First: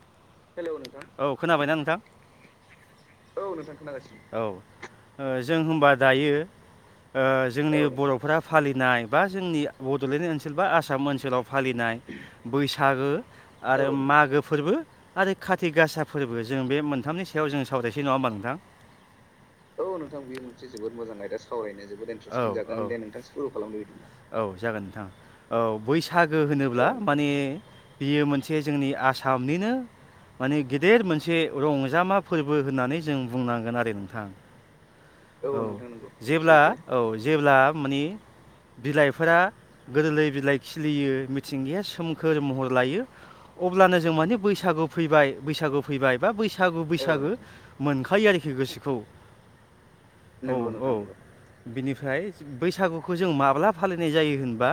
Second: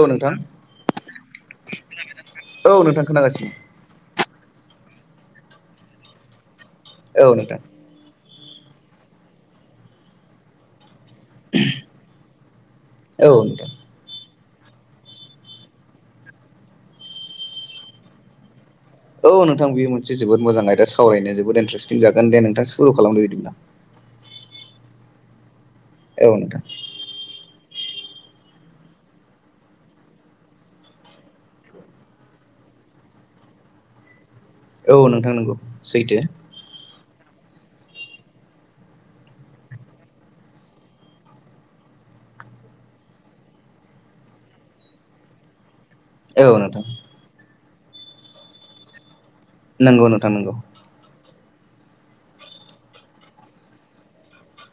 औ नोंथां हेलौ नोंथां औ खोनाबायना नोंथां नोंथां खोनागासिनो औ नोंथां खोनागासिनो औ ओ जों होनबा दायो औ ओ नोंथां जोंनि बर'फ्रा फालिनाय बा जोंनि बड'लेण्ड ओनसोल बा आसाम ओनसोलाव फालिनाय बैसा सागो औ नोंथां आरो मागो फोरबो आरो खाथि गासा फोरबो जों बे मोनथामनि सायाव जों सावरायसै नङा होमबा नोंथां औ नोंथां बेयो मोनसे जोबोद मोजां आयदा सावरायनो जोबोद इन्टारेस्टिं जागोन दे नोंथां सुरु खालामदो बिदिब्ला औ जागोन नोंथां औ औ बैसागो नोंथां होनोब्ला माने बियो मोन से जोंनि आसामनिनो माने गेदेर मोनसे रंजामा फोरबो होननानै जों बुंनांगोन आरो नोंथां औ नोंथां नंगौ औ सैथो जेब्ला औ जेब्ला मानि बिलाइफोरा गोरलै बिलाइ खिलियो मिथिंगाया सोमखोर महर लायो अब्लानो जों माने बैसागु फैबाय बैसागु फैबाय बा औ बैसागु नोंथां बैसागो मोनखायो आरोखि गोसोखौ नंगौ नोंथां नंगौ औ औ बिनिफ्राय बैसागुखौ जों माब्ला फालिनाय जायो होनबा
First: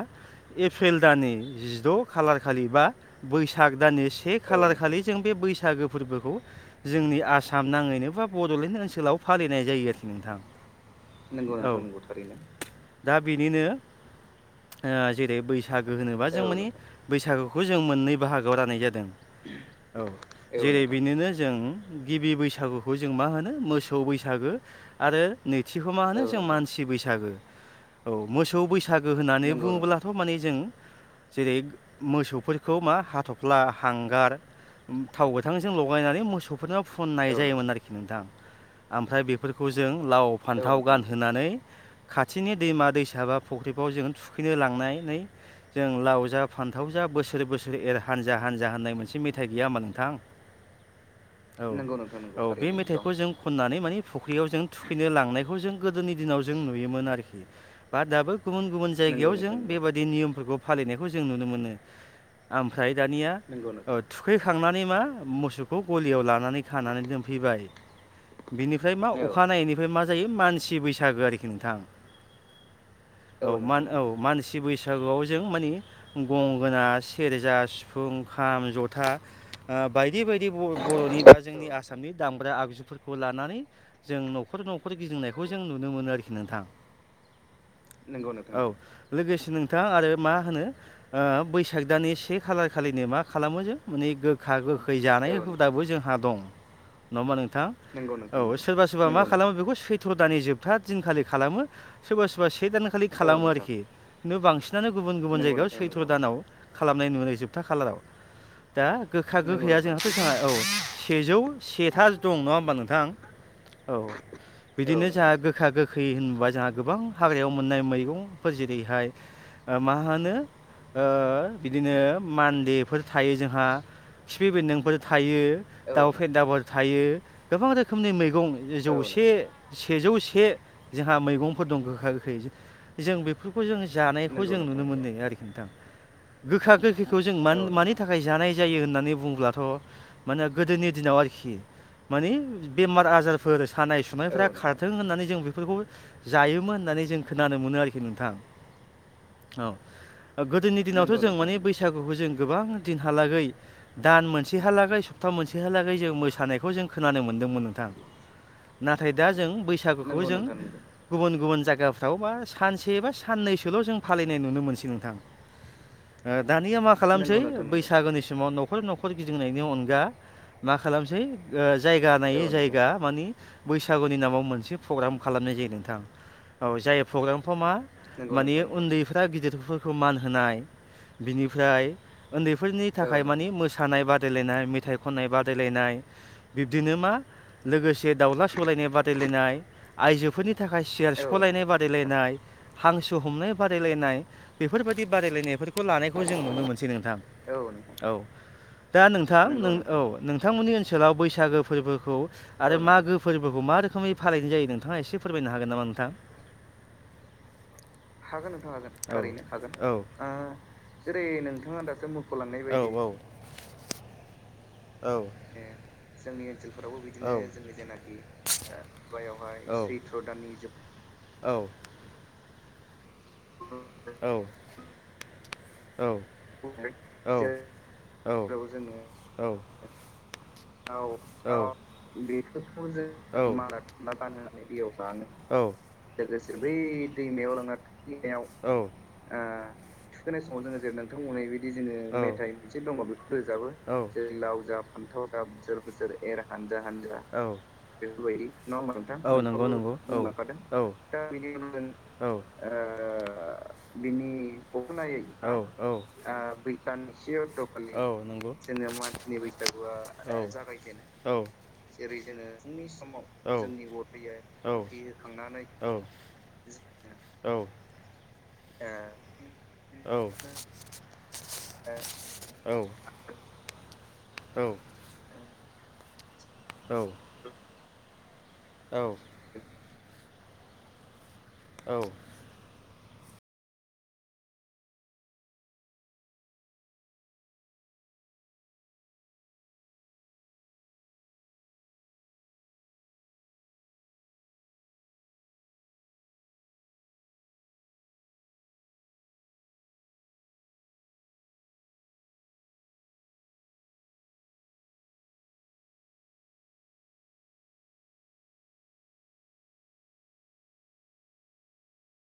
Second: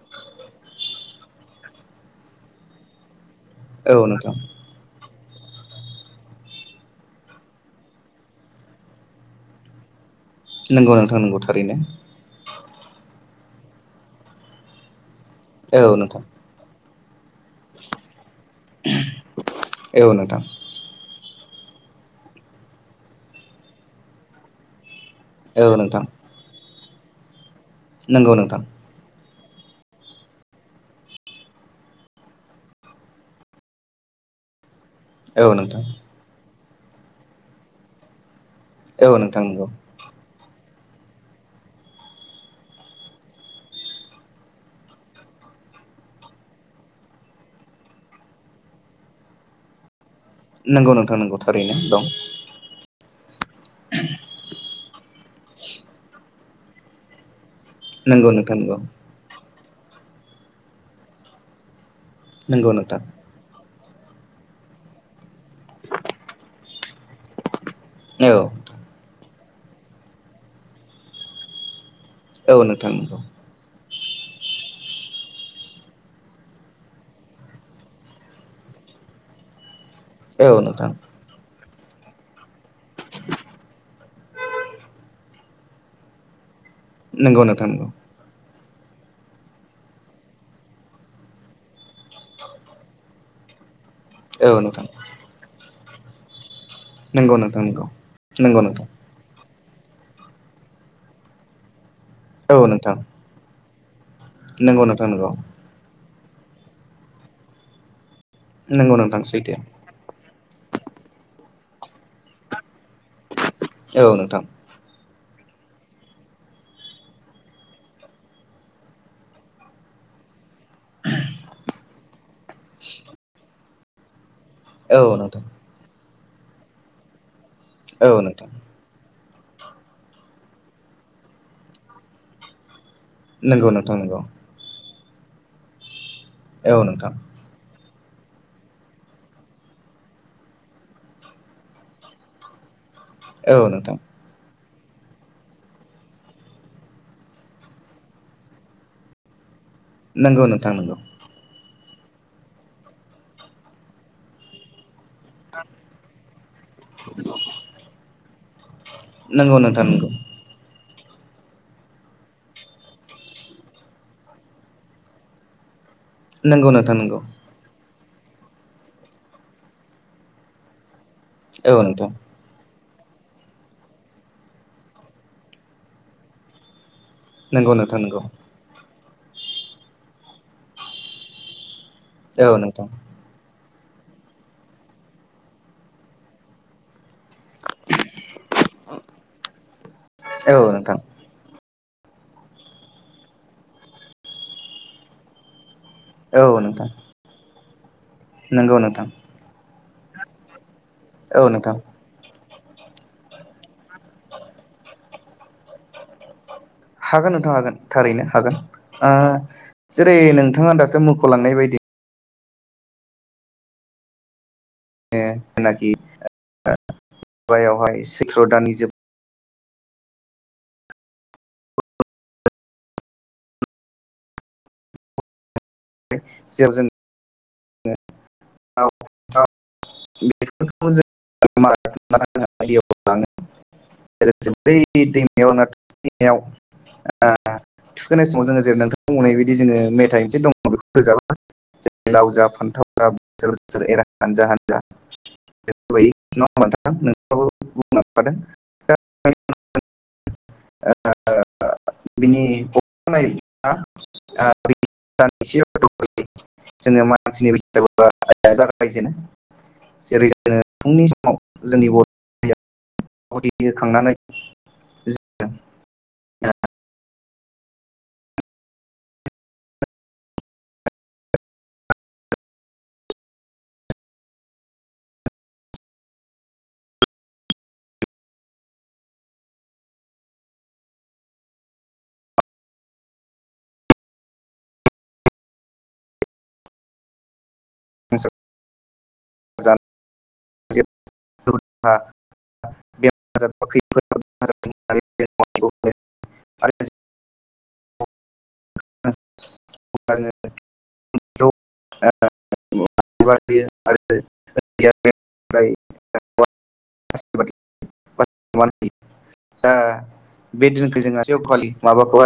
एप्रिल दाननि जिद' खालार खालि बा बैसाग औ दाननि नोंथां से खालार खालि जों बे बैसागो फोरबोखौ जोंनि आसाम नाङैनो बा बड'लेण्ड ओनसोलाव फालिनाय जायो आरो नोंथां नंगौ नोंथां नोंगौ औ थारैनो नंगौ नंगौ थारैनो दा बिनिनो ओ जेरै औ बैसागो नोंथां होनोबा जों मानि बैसागुखौ जों मोननै बाहागोआव राननाय जादों औ जेरै बेनोनो जों गिबि बैसागुखौ जों मा होनो मोसौ बैसागो आरो औ नैथिखौ मा नोंथां होनो जों मानसि बैसागो औ नंगौ मोसौ नोंथां बैसागो होननानै बुङोब्लाथ' माने जों जेरै मोसौफोरखौ मा हाथ'फ्ला हांगार थाव औ गोथांजों नोंथां लगायनानै मोसौफोरनो फुननाय जायोमोन आरोखि नोंथां औ ओमफ्राय बे नोंथां नंगौ बेफोरखौ जों लाव फान्थाव गानहोनानै खाथिनि दैमा दैसा बा फख्रिफ्राव जोंङ थुखैनो लांनानै जों लाव जा फान्थाव जा बोसोरै बोसोरै एर हानजा हानजा होननाय मोनसे मेथाइ गैया हानबा नोंथां औ नंगौ नोंथां नंगौ थारैनो नंगौ दं नोंथां नंगौ औ बे मेथाइखौ जों खननानै मानि दैयाव जों थुखैनो लांनायखौ जों गोदोनि दिनाव जों नुयोमोन आरोखि बा नंगौ दाबो नोंथां गुबुन नंगौ गुबुन जायगायाव जों बेबादि नियमफोरखौ फालिनायखौ जों नुनो मोनो नंगौ आमफ्राय नोंथां दानिया नंगौ नों ओ थुखैखांनानै मा मोसौखौ गलियाव लानानै खानानै दोनफैबाय औ बिनिफ्राय मा अखानायैनिफ्राय मा जायो मानसि बैसागो आरोखि नोंथां औ नोंथां नोंगौ औ मान औ मानसि बैसागुआव जों मानि गंगोना सेरजा सिफुं खाम जथा आ बायदि बायदि औ नोंथां बर'नि बा जोंनि आसामनि दामग्रा आगजुफोरखौ लानानै जों न'खर न'खर गिदिंनायखौ जों नुनो मोनो आरोखि नोंथां नंगौ नोंथां नंगौ नोंथां औ लोगोसे नोंथां आरो मा होनो ओ बैसाग दानि से खालार खालिनो मा खालामो जों माने गोखा औ नोंथां गोखै जानाय हुदाबो जोंहा दं। नङा होमबा नंगौ नोंथां? नंगौ औ नंगौ नोंथां सोरबा सोरबा मा खालामो बेखौ सैथ्र' दाननि जोबथा दिनखालि खालामो। सोरबा सोरबा औ से नोंथां दानखालि खालामो आरोखि। खिन्थु नंगौ बांसिनानो नोंथां गुबुन नंगौ गुबुन जायगायाव सैथ्र' दानाव खालामनाय नुनाय जोबथा खालाराव। दा नंगौ नोंथां गोखा सैथो गोखैया जोंहाथ' जोंहा औ सेजौ सेथा दं। नङा होमबा नोंथां? औ बिदिनो जोंहा गो गखा गोखै होनोबा जोंहा गोबां हाग्रायाव मोननाय मैगंफोर जेरैहाय ओ मा होनो ओ बिदिनो मान्डेफोर थायो जोंहा खिफि बेन्दोंफोर औ नोंथां थायो दाउ फेदाफोर थायो गोबां औ रोखोमनि मैगं नोंथां जौसे सेजौ से जोंहा मैगंफोर दं गोखा गोखै। जों बेफोरखौ नंगौ जों नोंथां नंगौ जानायखौ जों नुनो मोन्दों आरोखि नोंथां। गोखा औ नोंथां गोखैखौ जों म मानि नि थाखाय जानाय जायो होननानै बुंब्लाथ' माने गोदोनि दिनाव आरोखि माने बेमार औ आजारफोर नोंथां सानाय सुनायफ्रा थों होननानै जों बेफोरखौ जायोमोन होननानै जों खोनानो मोनो आरोखि नोंथां नंगौ औ नोंथां गोदोनि नंगौ दिनावथ' जों माने बै बैसागुखौ जों गोबां दिनहालागै दान मोनसेहालागै सपथा मोनसेहालागै जों मोसानायखौ जों खोनानो मोनदोंमोन। नाथाय दा जों नंगौ नोंथां नंगौ बैसागुखौ जों गुबुन गुबुन जायगाफ्राव बा सानसे बा साननैसोल' जों फालिनाय नुनो मोनसै नोंथां ओ नंगौ दानिया मा नोंथां नंगौ खालामसै बैसाग बैसागोनि समाव न'खर न'खर गिदिंनायनि अनगा मा खालामसै ओ औ नोंथां जायगा नायै जायगा मानि बैसागुनि नामाव मोनसे प्रग्राम खालामनाय जायो नोंथां औ जाय प्रग्रामफाव नंगौ मा नोंथां नंगौ मानि उन्दैफ्रा गिदिरफोरखौ मान होनाय बिनिफ्राय औ नोंथां उन्दैफोरनि थाखाय मानि मोस नाय बादायलायनाय मेथाइ खननाय बादायलायनाय बिब्दिनो मा लोगोसे दाउला सौलायनाय बादायलायनाय आइजोफोरनि औ थाखाय नोंथां सेयार सखलायनाय बादायनाय लायनाय हांसो हमनाय बादालायनाय बेफोरबायदि बादालायनायफोर खौ लानायखौ जों नुनो मोनसै नोंथां औ औ दा नोंथां नों औ नोंथांमोननि ओनसोलाव औ बैसागो नोंथां फोरबोखौ आरो मागो फोरबोखौ मा रोखोमै फालिनाय जायो नोंथाङा एसे फोरमायनो हागोन नामा नोंथां हागोन नोंथां हागोन थारैनो हागोन ओ जेरै नोंथाङा दासो मुख'लांनाय बायदि [inaudible] औ औ जेनाखि औ मुगायावहाय सैथ्र' दाननि जोब [unintelligible] [unintelligible] औ औ जेराव औ औ जों जो बेफोरखौ औ औ औ थुखैनाय बेफोरखौ जों मारला थुमला बाननानै दैयाव जानो औ लोगोसे बै दैमायाव लांना समाव जोङो थुखैनायाव ओ जेरै नोंथां बुंनाय बायदि जोङो मेथाइ मोनसे थुखैनाय दङ समाव बेखौ जोङो रोजाबा नोंथांमोनहै बिदि जेरै लाव जा फान्थाव जा बोसोर बोसोर एर हानजा जोङो [unintelligible] हानजा बेबायदि नङा [unintelligible] होमबा हानजा नोंथां हानजा नोंथाङाबो औ बुंलांखादों बेफोरबायदि ना दा नोंथां औगौंगौ औ मादों औ औ औ [inaudible] मानसिनि बैसागुआ जागायजेनो [unintelligible] जों जेरै जोङो फुंनि समाव जोंनि होखांनानै अर होयो होखांनानै औ दा औ औ औ औ औ औ औ [unintelligible] [unintelligible] [unintelligible] [unintelligible] [unintelligible] [unintelligible] दा बे दिनखो जों [unintelligible] माबाखौहाय